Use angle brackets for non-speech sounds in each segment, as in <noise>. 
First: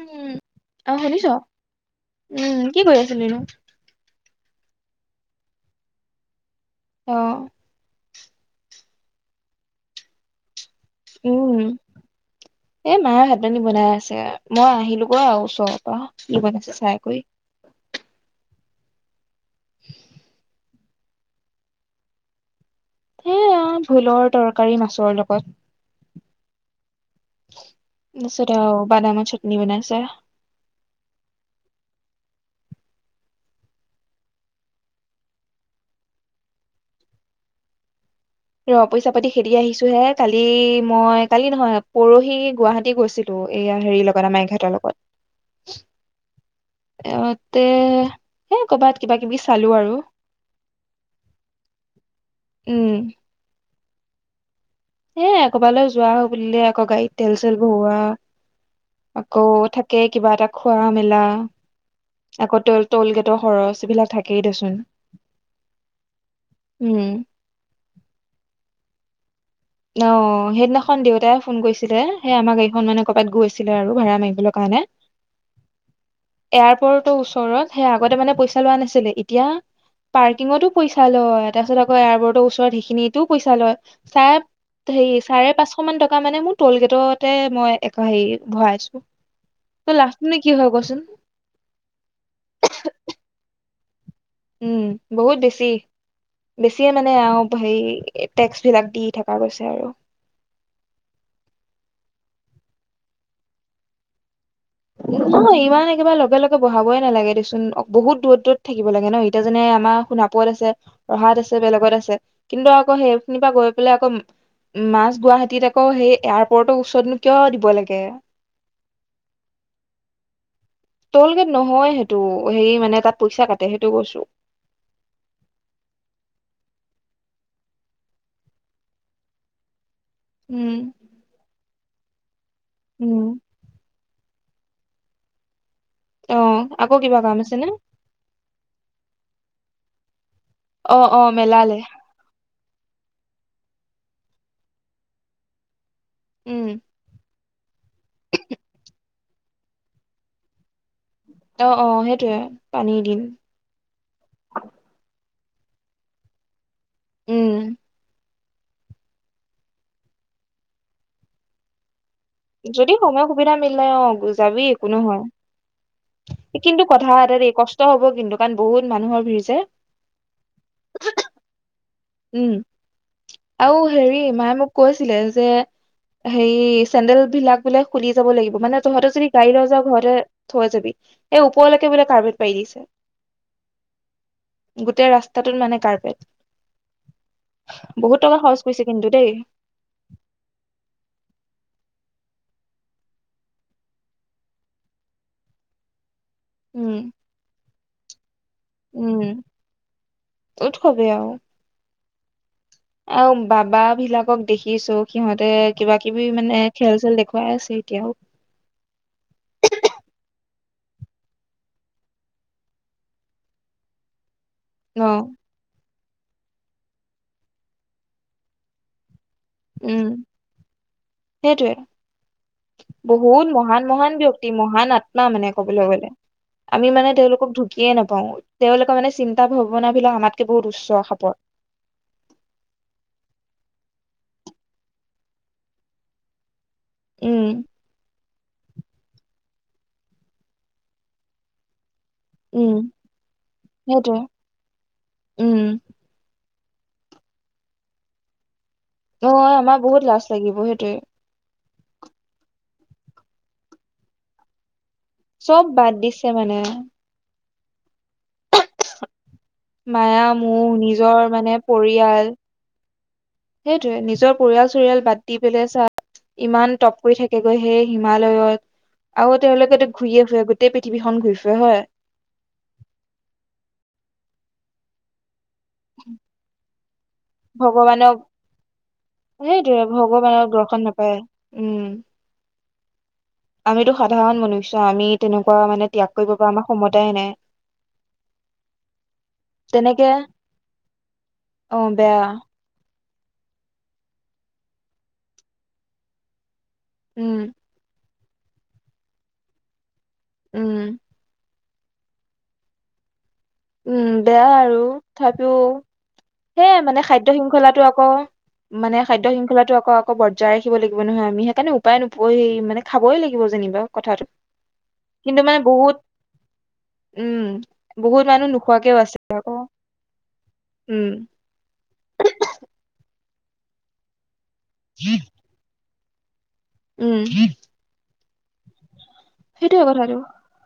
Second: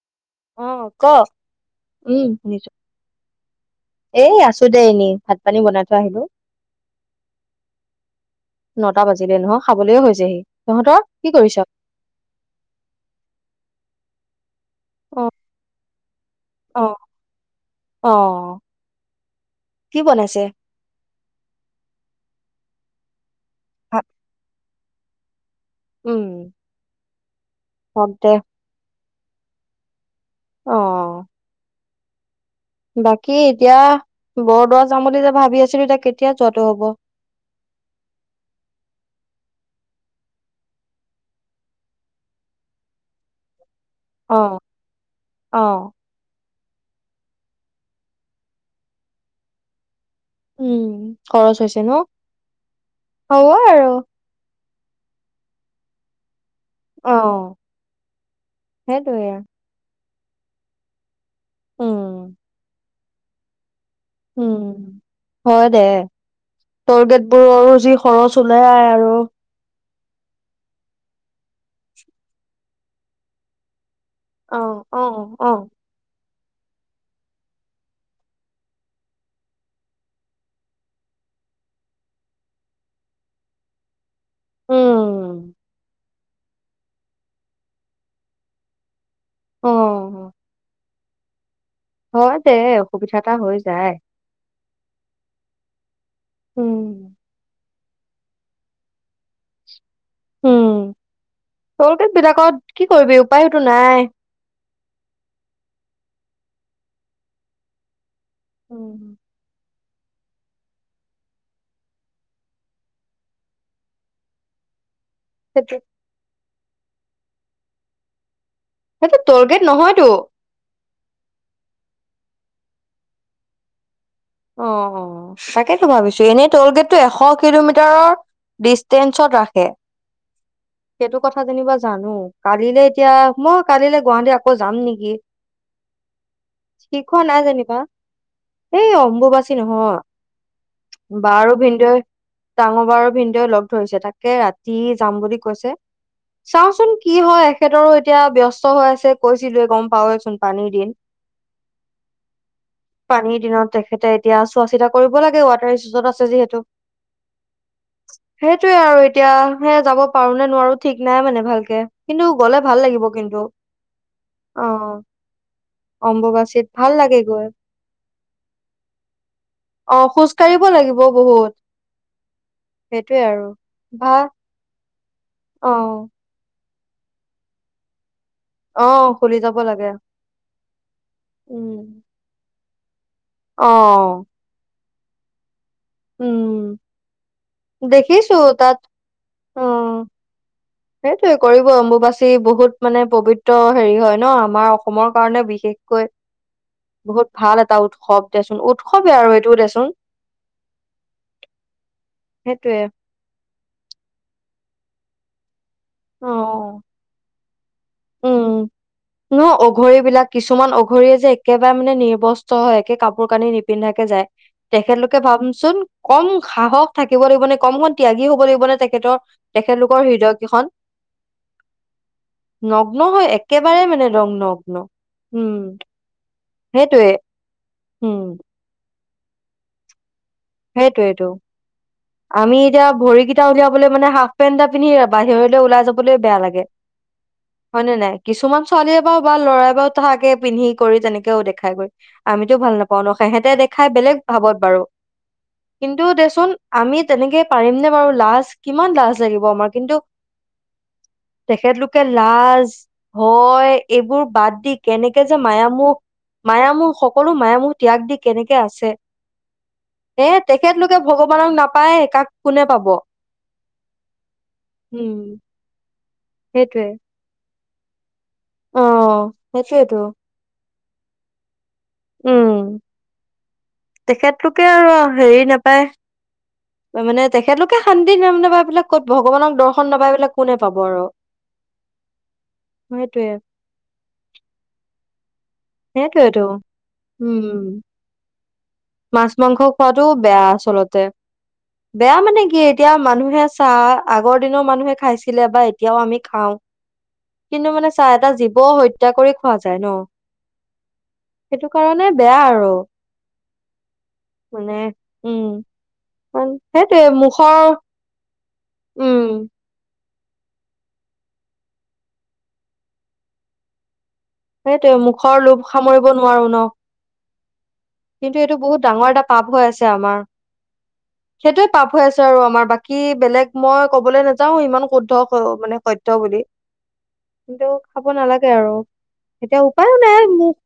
উম অ' কওক উম, শুনিছো কি কৰি আছিলিনো এ আছো দে এনেই ভাত পানী বনাই থৈ আহিলো। অ নটা বাজিলে নহয় খাবলেহে হৈছেহি। তহঁতৰ কি কৰিছ উম, এ মায়ে ভাত পানী বনাই আছে। তে মই আহিলো ক অ ওচৰৰ পৰা কি বনায়ছে অ চাই কৰি। অ কি বনাইছে? সেয়া ভাত ভোলৰ তৰ কাৰী মাছৰ লগত। উম হওক দে পিছত বাদাম চাটনি বনাইছে। অহ, বাকী এতিয়া বৰদোৱা যাম বুলি যেতি ভাবি আছিলো এতিয়া কেতিয়া যোৱাটো হব। ৰ পইচা পাতি খেদি আহিছোহে কালি মই কালি নহয় পৰহি গুৱাহাটী গৈছিলো এয়া। হেৰিৰ লগত অ আমাৰ এখেতৰ লগত। অ এহতে এ কৰবাত কিবা-কিবি চালো আৰু। উম খৰচ হৈছে ন। উম হব আৰু। এয়ে কবালৈ যোৱা হ'ব বুলে আকৌ অ গাড়ীত তেল-চেল ভৰোৱা সেইটোয়ে আকৌ থা কে কিবা এটা খোৱা মেলা, উম আকৌটল টলগেটৰ খৰচ। এইবিলাক থাকেই উম দেচোন হয় দে উম টোগেট বোৰৰো যি খৰচ ওলাই আৰু অ', সেইদিনাখন দেউতাই ফোন কৰিছিলে সেই আমাৰ গাড়ীখন মানে ক'বাত গৈ আছিলে আৰু- ভাড়া মাৰিবলৈ কাৰণে অ', অ', অ'। এয়াৰপৰ্টৰ ওচৰত সেই আগতে মানে পইচা লোৱা নাছিলে এতিয়া পাৰ্কিঙতো পইচা লয় তাৰপিছত আকৌ এয়াৰপৰ্টৰ ওচৰত সেইখিনিটো পইচা লয় চাই সে উম, চাৰে পাঁচশ মান টকা মানে মোৰ টল গেটতে মই হে ভৰাইছো। তই অ', লাষ্ট নে কি হয় কচোন? হয় দে অসুবিধা এটা হৈ যায়। উম বহুত বেছি উম। বেছিয়ে মানে অ', সেই টেক্স বিলাক দি থকা গৈছে আৰু। উম টোলগেট বিলাকত কি কৰিবি উপায়টো নাই। নহয় ইমান একেবাৰে লগে লগে বহাবই নালাগে দেচোন বহুত দূৰত দূৰত থাকিব উম। লাগে ন এতিয়া যেনে আমাৰ সোণাপত আছে ৰহাত আছে বেলেগত আছে কিন্তু আকৌ সেইখিনিৰ গৈ পেলাই আকৌ মাছ গুৱাহাটীত সেইটো, আকৌ সেই এয়াৰ ওপৰৰতৰ ওচৰতনো কিয় দিব লাগে। সেইটো টোগেট নহয়তটো। টোগেট নহয় সেইটো হেৰি মানে তাত পইচা কাটে সেইটো কৈছো। অ', অ ', তাকেতো ভাবিছো এনেই টলগেটটো এশ কিলোমিটাৰৰ ডিষ্টেঞ্চত ৰাখে। উম সেইটো কথা যেনিবা জানো কালিলে এতিয়া উম মই কালিলৈ গুৱাহাটী আকৌ যাম নেকি। অ আকৌ কিবা শিকোৱা কাম নাই আছে নে যেনিবা এই অ ঘ অ অ বাৰো মেলালে ভিন্দৈ ডাঙৰ বা আৰু ভিন্দই লগ ধৰিছে তাকে ৰাতি যাম বুলি কৈছে। উম চাওচোন কি হয়। তেখেতৰো এতিয়া ব্যস্ত হৈ আছে। কৈছিলো গম পাৱচোন পানী দিন। অ', অ', সেইটোৱে পানী দিন। পানীৰ দিনত তেখেতে এতিয়া চোৱা চিতা কৰিব কব লাগে ৱাটাৰত আছে যিহেতু। উম। সেইটোয়ে আৰু এতিয়া সে যাব পাৰো নে নোৱাৰো ঠিক নাই মানে ভালকে। কিন্তু গ'লে ভাল যদি লাগিব সময় কিন্তু সুবিধা মিলে অ যাবি অ একো নোহয় অম্বুবাচীত কিন্তু ভাল কথা লাগে এটা গৈ দেই কষ্ট হব কিন্তু কাৰণ বহুত মানুহৰ ভিৰ যে অ খোজ কঢ়িব লাগিব বহুত উম সেইটোৱে আৰু ভা ক ছিলে যে সে চেডেল বিলাক বোলে খুলি। যাব লাগিব মানে অ তহতে যদি খুলি গাড়ী যাব লৈ যাওঁ লাগে ঘৰতে থৈ যাবি এই উম ওপৰলৈকে বোলে কাৰ্বেট পাৰি দিছে। অ' গোটেই ৰাস্তাটোত মানে উম বহুত দেখিছো টকা খৰচ তাত কৰিছে কিন্তু দেই সেইটোোৱে কৰিব অম্বুবাচী বহুত মানে পবিত্ৰ হেৰি হয় ন আমাৰ অসমৰ কাৰণে বিশেষকৈ উম বহুত ভাল এটা উৎসৱ দেচোন উৎসৱেই আৰু উম এইটো দেচোন উৎসৱে আৰু সেইটোয়ে আৰু বাবা বিলাকক দেখিছো। সিহঁতে কিবা কিবি মানে খেল চেল দেখুৱাই আছে এতিয়াও। উম ন অঘৰী বিলাক কিছুমান অঘৰিয়ীয়ে যে, একেবাৰে মানে নিৰ্বস্ত হয়। একে কাপোৰ কানি নিপিন্ধাকে যায়। ন তেখেতলোকে ভাবচোন। কম সাহস থাকিব লাগিব নে, কমখন ত্যাগি হ'ব লাগিব নে, তেখেতৰ। উম তেখেতলোকৰ হৃদয়কেইখন সেইটোৱে। হয় বহুত একেবাৰে মহান মানে মহান ৰং ব্যক্তি, নগ্ন মহান আত্মা মানে উম কবলৈ গ'লে। আমি সেইটোৱে মানে তেওঁলোকক ঢুকিয়ে উম নাপাওঁ। তেওঁলোকে <unintelligible> চিন্তা, ভাৱনা বিলাক আমাক সেইটোৱেইটো। আমি এতিয়া ভৰিকেইটা উলিয়াবলৈ মানে হাফ পেন্ট এটা পিন্ধি বাহিৰলৈ ওলাই যাবলৈ বেয়া লাগে। উম হয়নে নাই? কিছুমান ছোৱালীয়ে বাৰু বা লৰাই বাৰু থাকে পিন্ধি কৰি যেনেকেও দেখাই বাৰু। আমিতো ভাল উম নাপাওঁ ন, সিহঁতে দেখাই সেইটোৱে বেলেগ ভাবত বাৰু। উম কিন্তু দেচোন আমি তেনেকে পাৰিম নে বাৰু লাজ কিমান লাজ ন, লাগিব আমাৰ কিন্তু বহুত লাজ লাগিব সেইটোৱে। তেখেতলোকে লাজ, ভয় এইবোৰ বাদ দি কেনেকে যে, চব মায়া বাদ মোহ, দিছে মানে মায়া মোহ সকলো মায়া মোহ ত্যাগ দি কেনেকে আছে। মায়া এ মোহ তেখেতলোকে নিজৰ ভগৱানক মানে নাপায় কাক পৰিয়াল, কোনে পাব সেইটোৱে নিজৰ পৰিয়াল চৰিয়াল উম বাদ দি পেলাই চা ইমান সেইটোৱে টপ কৰি থাকে। <unintelligible> হিমালয়ত অ', আৰু তেওঁলোকেতো সেইটোয়েতো ঘূৰিয়েই ফুৰে, গোটেই পৃথিৱীখন ঘূৰি ফুৰে হয়। উম। তেখেতলোকে আৰু হেৰি না <unintelligible> মানে তেখেতলোকে শান্তি <unintelligible> কত ভগৱানক সেইটোয়ে, দৰ্শন নাপাই পেলাই ভগৱানৰ কোনে পাব দৰ্শন আৰু। নাপায়। উম। সেইটোৱে আমিতো সাধাৰণ মনুষ্য আমি তেনে <unintelligible> ত্যাগ কৰিব সেইটোয়েতো পৰা আমাৰ ক্ষমতাই নাই। উম, মাছ, মাংস তেনেকে খোৱাাতটো বেয়া আচলতে। বেয়া মানে কি এতিয়া মানুহে চাহ, আগৰ দিনৰ মানুহে খাইছিলে বা এতিয়াও আমি খাওঁ। উম কিন্তু মানে চা, এটা জীৱ হত্যা কৰি খোৱা যায় ন। উম। সেইটো কাৰণে বেয়া আৰু। উম বেয়া মানে আৰু উম, তথাপিও, সে সেইটোৱে মানে খাদ্য মুখৰ শৃংখলাটো আকৌ, মানে উম, খাদ্য শৃংখলাাতটো আকৌ, আকৌ বজাই ৰাখিব লাগিব নহয়। আমি সেইকাৰণে উপায় নোপই মানে খাবই লাগিব যেনিবা কথাটো। সেইটোৱেই কিন্তু মুখৰ মানে লোভ বহুত সামৰিব নোৱাৰো ন। উম, বহুত কিন্তু মানুহ এইটো বহুত নোখোৱাকেও ডাঙৰ আছে এটা পাপ আকৌ হৈ আছে। আমাৰ উম সেইটোৱে পাপ হৈ আছে আৰু আমাৰ বাকী বেলেগ, মই ক'বলৈ নেয়াও। ইমান কুদ্ধ মানে, সত, ত বুলি, উম, কব নালাগে আৰু, এতিয়া সেইটোয়ে উপায়ো কথাটো নাই মোক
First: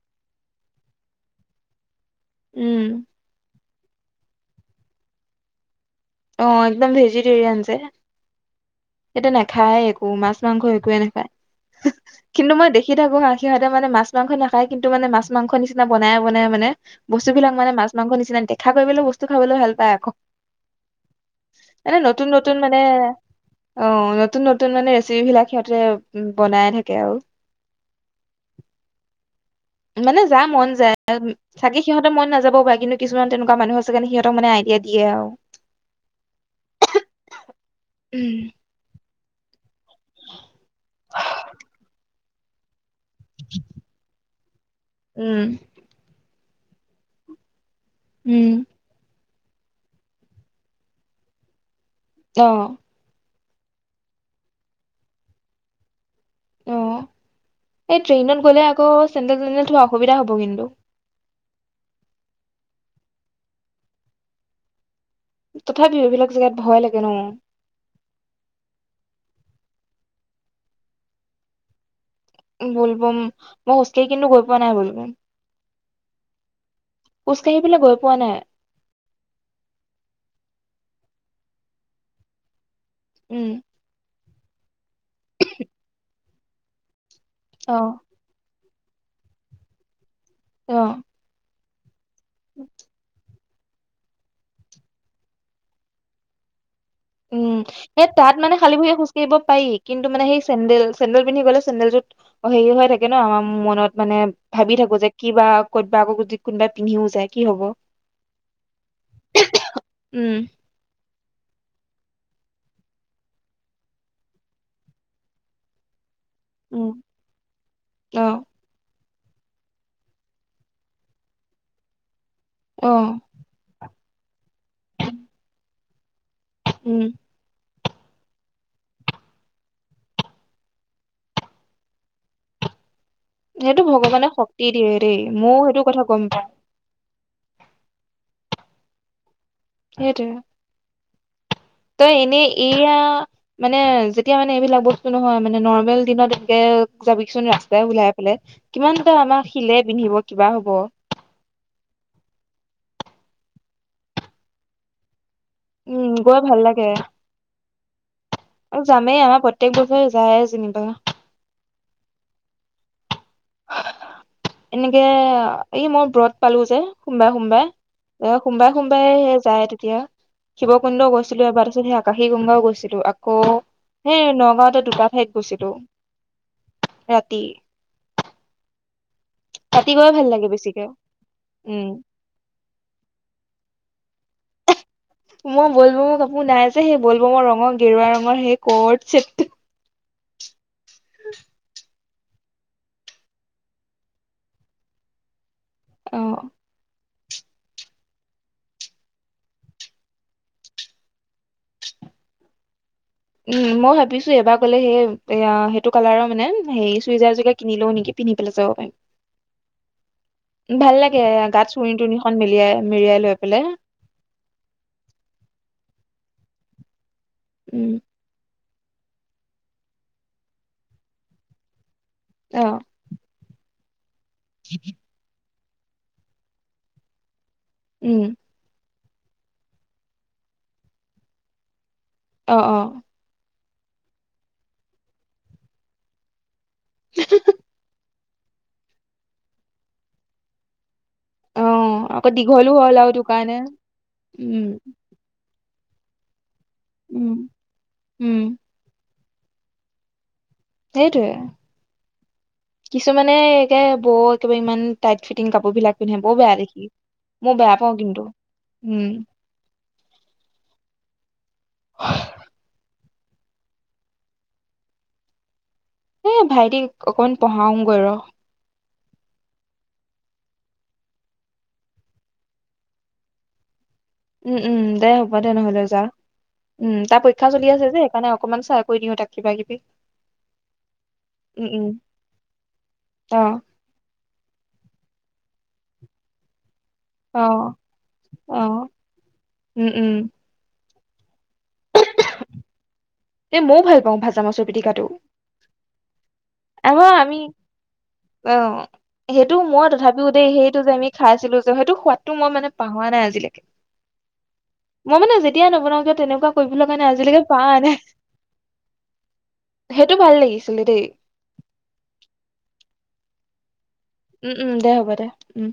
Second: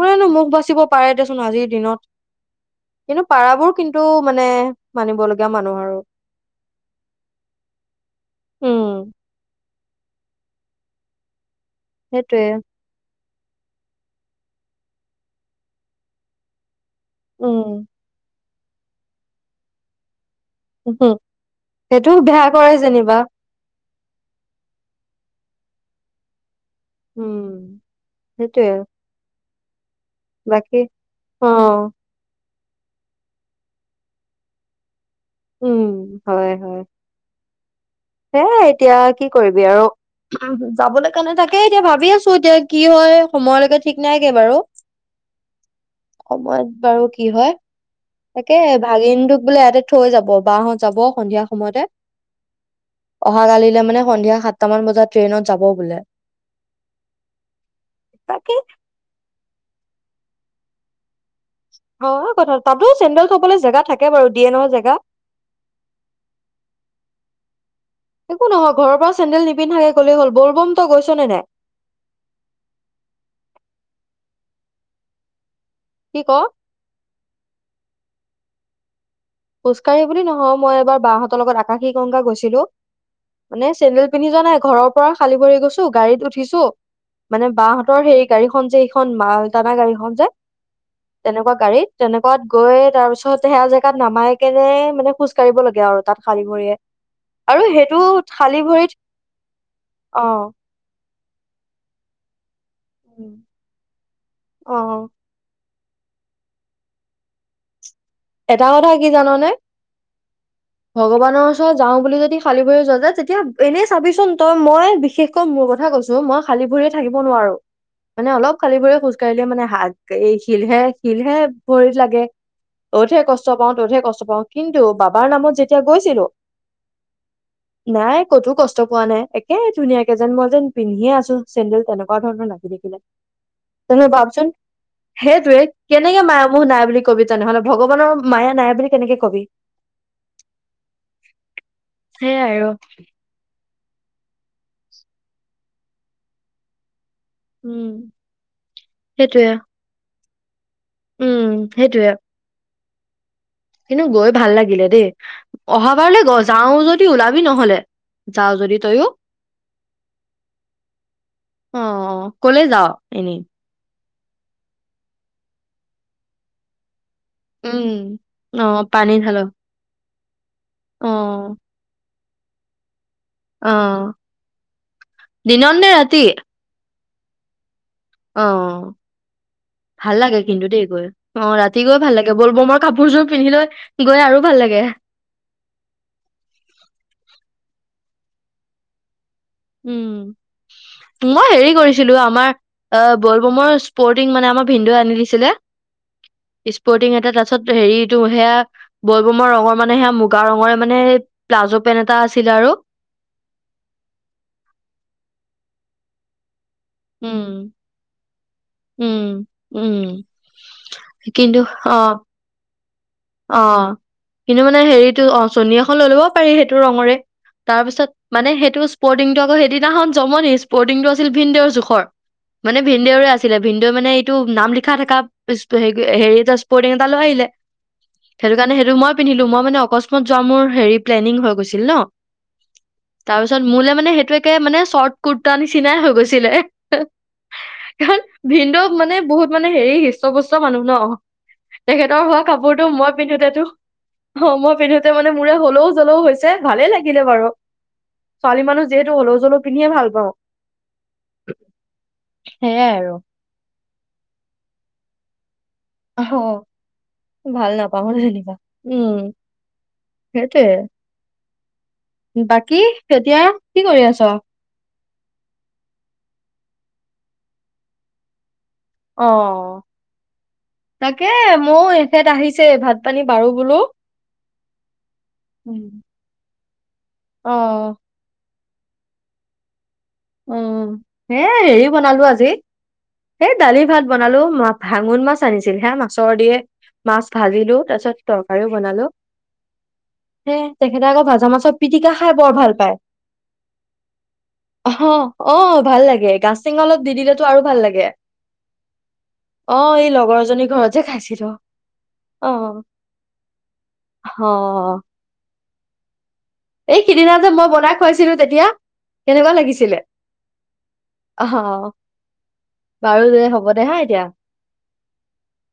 কোনেনো মুখ বাচিব পাৰে দেখুন। কোন আজিৰ দিনত। উম কিন্তু পাৰাবোৰ, কিন্তু মানে মানিব লগগীয়া মানুহ আৰু, অ একদম ভেজিটেৰিয়ান যে, উম এটো নাখায়, মাছ মাংস একোৱে নেখায়। সেইটোয়ে কিন্তু মই দেখি থাকো আ, সিহঁতে মানে মাছ মাংস নাখায় কিন্তু মানে মাছ মাংস নিচিনা বনাইে বনাই মানে, বস্তুবিলাক উম মানে মাছ মাংস নিচিনা,? ধাৰ লবলৈ বস্তু খাবলৈও ভাল পায় আকৌ, উ হ, মানে সেইটো নতুন বেয়া নতুন কৰে মানে যেনিবা, অ নতুন নতুন মানে ৰেচিপি বিলাক সিহঁতে বনাই থাকে। আৰু উম সেইটোয়ে, মানে যা মন বাকী যায় অ চাগে সিহঁতেৰ মন নাযাব। কিন্ত কিছু তেনেকুৱ মানুহ আছে সিহঁক আইডিয়া, দিয়ে আৰু উম হয় হয় সে এতিয়া, কি কৰিবি আৰু যাবলৈ কাৰণে থাকে। এতিয়া ভাবি আছো এতিয়া কি, কি হয় সময়লৈকে ঠিক নাইকে বাৰু। উম সময়ত বাৰু কি হয়। তাকে উম ভাগিনটোক, বোলে ইয়াতে থৈ যাব। বাহত যাব সন্ধিয়া সময়তে, আহ। অহা কালিলে মানে সন্ধিয়া সাতটামান বজাত ট্ৰেইনত যাব বোলে। অ এই ট্ৰেইনত তাকে গ'লে আকৌ চেণ্টেল চেণ্টেল থোৱা অসুবিধা হ'ব কিন্তু। অ কথা তাতো চেণ্ডেল চবলে জেগা থাকে বাৰু ডি এনৰ জেগা। তথাপিও এইবিলাক জেগাত ভয় লাগে ন চেডেল নিপিন্ধাকে ক'লেই হ'ল বলবম তই গৈছ নে নাই? বুললবম মই খোজ কঢ়ি কিন্তু গৈ পোৱা নাই বুলবম। কি ক? খোজকাাঢ়ি পেললৈ গৈ পোৱা নাই। খোজকাঢ়ি বুলি নহয় মই এবাৰ বাহঁতৰ লগত আকাশী গংগা গৈছিলো। উম মানে চেন্দেল পন্ধি জন নাই ঘৰ পৰা খিৰি গৈছো গাড়ী উঠছো ছ <inaudible> মানে অ বাহঁতৰ হেইৰি গাড়ীখন যে খন মাল দানা গাড়ীখন যে অ তেনেকুৱা গাড়ীত! তেনেকুৱাত গৈ তাৰ পিছত জেগাত আমাৰ একেবাৰে মানে খোজ কঢ়িব লাগে আৰু তাত শাৰী ভৰিয়ে। উম আৰু সেইটো সেই তাত মানে খালী ভে ভৰিত খোজ কঢ়িব পাৰি কিন্তু মানে অ সেই চেডেল চেন্দেলন্ধি গলে চেলটোত আকৌ হেৰিও হৈ থাকে ন' উম, আমাৰ মনত মানে, ভাবি থাকোঁ যে অ কিবা ক'তবা বা আকৌ যদি কোনোবাই পিন্ধিও যায় কি হ'ব। এটা কথা কি জাননে উম ভগৱানৰ ওচৰত যাওঁ বুলি যদি খালি ব যোৱা য যে তেতিয়া এনেই চাবিচোন তই মই বিশেষকৈ মোৰ কথা কৈছো মই খালি ভৰি উম থাকিব নোৱাৰো অ মানে অলপ খালি ভৰি খোজো কাইলৈ মানে হাত এই শিলহে শিলহে ভৰিত লাগে অ অত'হে কষ্ট পাওঁ ততহে কষ্ট চ পাওঁ। কিন্তু বাবাৰ নামত যে এতিয়া গৈছিলো। উম। নাই ক'তো কষ্ট পোৱা নাই একে ধুনীয়াকে যেন মই যেন পিন্ধিয়ে আছো চেডেল তেনেকুৱা ধৰণৰ লাগি থাকিলে। সেইটো তেনেহ ভগৱানে ভাবচোন শক্তি দিয়ে দেই সেইটোৱে ময়ও সেইটো কথা গম কেনেকে পাওঁ মায় মোহ নাই বুলি কবি তেনেহলে মায়া নাই বুলি কেনেকে কবি? সেইটোৱে। তই এনে সেইয়াই আৰু এয়া মানে যেতিয়া মানে এইবিলাক বস্তু নহয় মানে নৰ্মেল দিনত এনেকে যাবিচোন ৰাস্তাই উম ওলাই পেলাই কিমান এটা আমাক সেইটোয়ে শিলে পিন্ধিব কিবা হ'ব উম সেইটোৱে। কিন্তু গৈ ভাল লাগিলে দেই। উম, অহাবাৰলৈ গৈ ভাল যাও লাগে যদি ওলাবি নহলে, যাও যদি আৰু তইও। যামেই আমাৰ প্ৰত্যেক বছৰে যায় যেনিবা। অ' কলৈ যাও এনেই? এনেকে, এই মই ব্ৰত পালো যে। সোমবাৰে উম সোমবাৰে অ' সোমবাৰে পানী সোমবাৰে ঢাল যায় তেতিয়া। শিবকুন্দ অ গৈছিলো এবাৰ আকাশী গংগাও গৈছিলো। আকৌ, অ সেই নগাঁওতে দুটা ঠাইত গৈছিলো। দিনত নে ৰাতি ৰাতি। অ'। ৰাতি গৈ ভাল লাগে কিন্তু বেছিকে দেই গৈ, অ' ৰাতি উম। গৈ ভাল লাগে বল বমৰ কাপোৰযোৰ পিন্ধি লৈ। গৈ আৰু ভাল লাগে। মই বলবমৰ কাপোৰ নাই যে, সেই বলবমৰ ৰঙৰ গেৰুৱা ৰঙৰ সেই কো অৰ্থ চেটটো। উম। মই হেৰি কৰিছো ছিলো, আমাৰ আহ বল বমৰ স্পৰ্টিং মানে আমাৰ ভিন্দেও আনি দিছিলে। অ। স্পৰ্টিং এটা এয়া তাৰ পিছত হেৰিটো সেয়া বল বমা ৰঙৰ মানে সেয়া মুগা ৰঙৰে মানে স প্লাজো পেণ্ট এটা আছিলে আৰু। উম, মই ভাবিছো এবাৰ গলে সেই এয়া সেইটো কালাৰৰ মানে সেই চইজাৰ এযোৰকে উম কিনিলও নেকিন্ধি পাৰিম, উম ভাল লাগে কিন্তু গাত অ চুণ- তুণিখন মিলিয়াই <inaudible> অ' কিন্তু মানে হেৰিতটো অ' চুৰ্ণী এখন লৈ ল'ব পাৰি সেইটো ৰঙৰে। তাৰ উম পিছত মানে সেই ত' স্পৰ্টিংটো আকৌ সেইদিনাখন জমনি স্পৰ্টিং টো আছিল ভিনদৰ জোখৰ। অ মানে ভিনদেউৰে আছিলে। ভিনদেউ মানে এইটো নাম লিখা থকা হেৰি স্পটিং এটা লৈ আহিলে। উম সেইটো কাৰণে সেইটো মই পিন্ধিলো মই মানে অকস্মাত যোৱা মোৰ হেৰি প্লেনিং হৈ গৈছিল ন। অ-অ। তাৰপিছত মোলে মানে সেইটো একে মানে চৰ্ট কুৰ্তা নিচিনাই হৈ গৈছিলে। ক ভিনডেও মানে বহুত মানে হেৰি হৃষ্ট্য পুস্ত মানুহ ন? অ তেখেতৰ আকৌ হওক দীঘলো কাপোৰতটো হ'ল আৰু মই তোৰ কাৰণে পিন্ধোতেতো অ উম মই পিন্ধোতে মানে মোৰ হলৌ জলৌ হৈছে ভালে লাগিলে উম বাৰু উম ছোৱালী মানুহ যিহেতু হ'লেও জলো পিন্ধে ভাল পাওঁ। সেয়াই সেইটোৱে আৰু কিছুমানে একে বৰ একেবাৰে ইমান। টাইত ফিটিং কাপোৰ বিলাক পিন্ধে আহ বৰ বেয়া দেখি মই ভাল বেয়া পাওঁ নাপাওঁ কিন্তু জেনিবা উম সেইটোয়ে বাকী এতিয়া কি কৰি আছ? এয়া ভাইটি অকমান পঢ়াওগৈ ৰ। অ তাকে মই এখেত আহিছে ভাত পানী বাৰু বোলো। উম উম দে হ'ব দে নহলে যা। উম তাৰ পৰীক্ষা চলি আছে যে অ সেইকাৰণে অকমান <unintelligible> কৈ দিওঁ তাক কিবা কিবি উ সে উম হেৰি উম বনালো আজি অ সেই দালি ভাত বনালো ম ভাঙন মাছ আনিছিল হা মাছৰ দিয়ে মাছ অ ভাজিলো তাৰ পিছত তৰকাৰীও অ বনালো উম উম হে তেখেতে আকৌ ভাজা মাছৰ পিটিকা খাই বৰ ভাল পায়। এ ময়ও ভাল পাওঁ ভাজা মাছত অ-অ ভাল লাগে গছ আমাৰ আমি অ সেইটো অ মই এই তথাপিও লগৰ দেই জনীৰ সেইটো ঘৰত যে আমি খাইছিলো যে সেইটো সোৱাদটো অ মই মানে পাহৰা নাই আজিলৈকে অ মই মানে তেতিয়া নবনাওঁ তেনেকোৱা এই সিদিনা যে মই বনাই খুৱাইছিলো তেতিয়া কেনেকুৱা লাগিছিলে সেইটো ভাল লাগিছিলে দেই অ অ বাৰু দে হ'ব দে হা এতিয়া উম-উম দে হ'ব দে উম।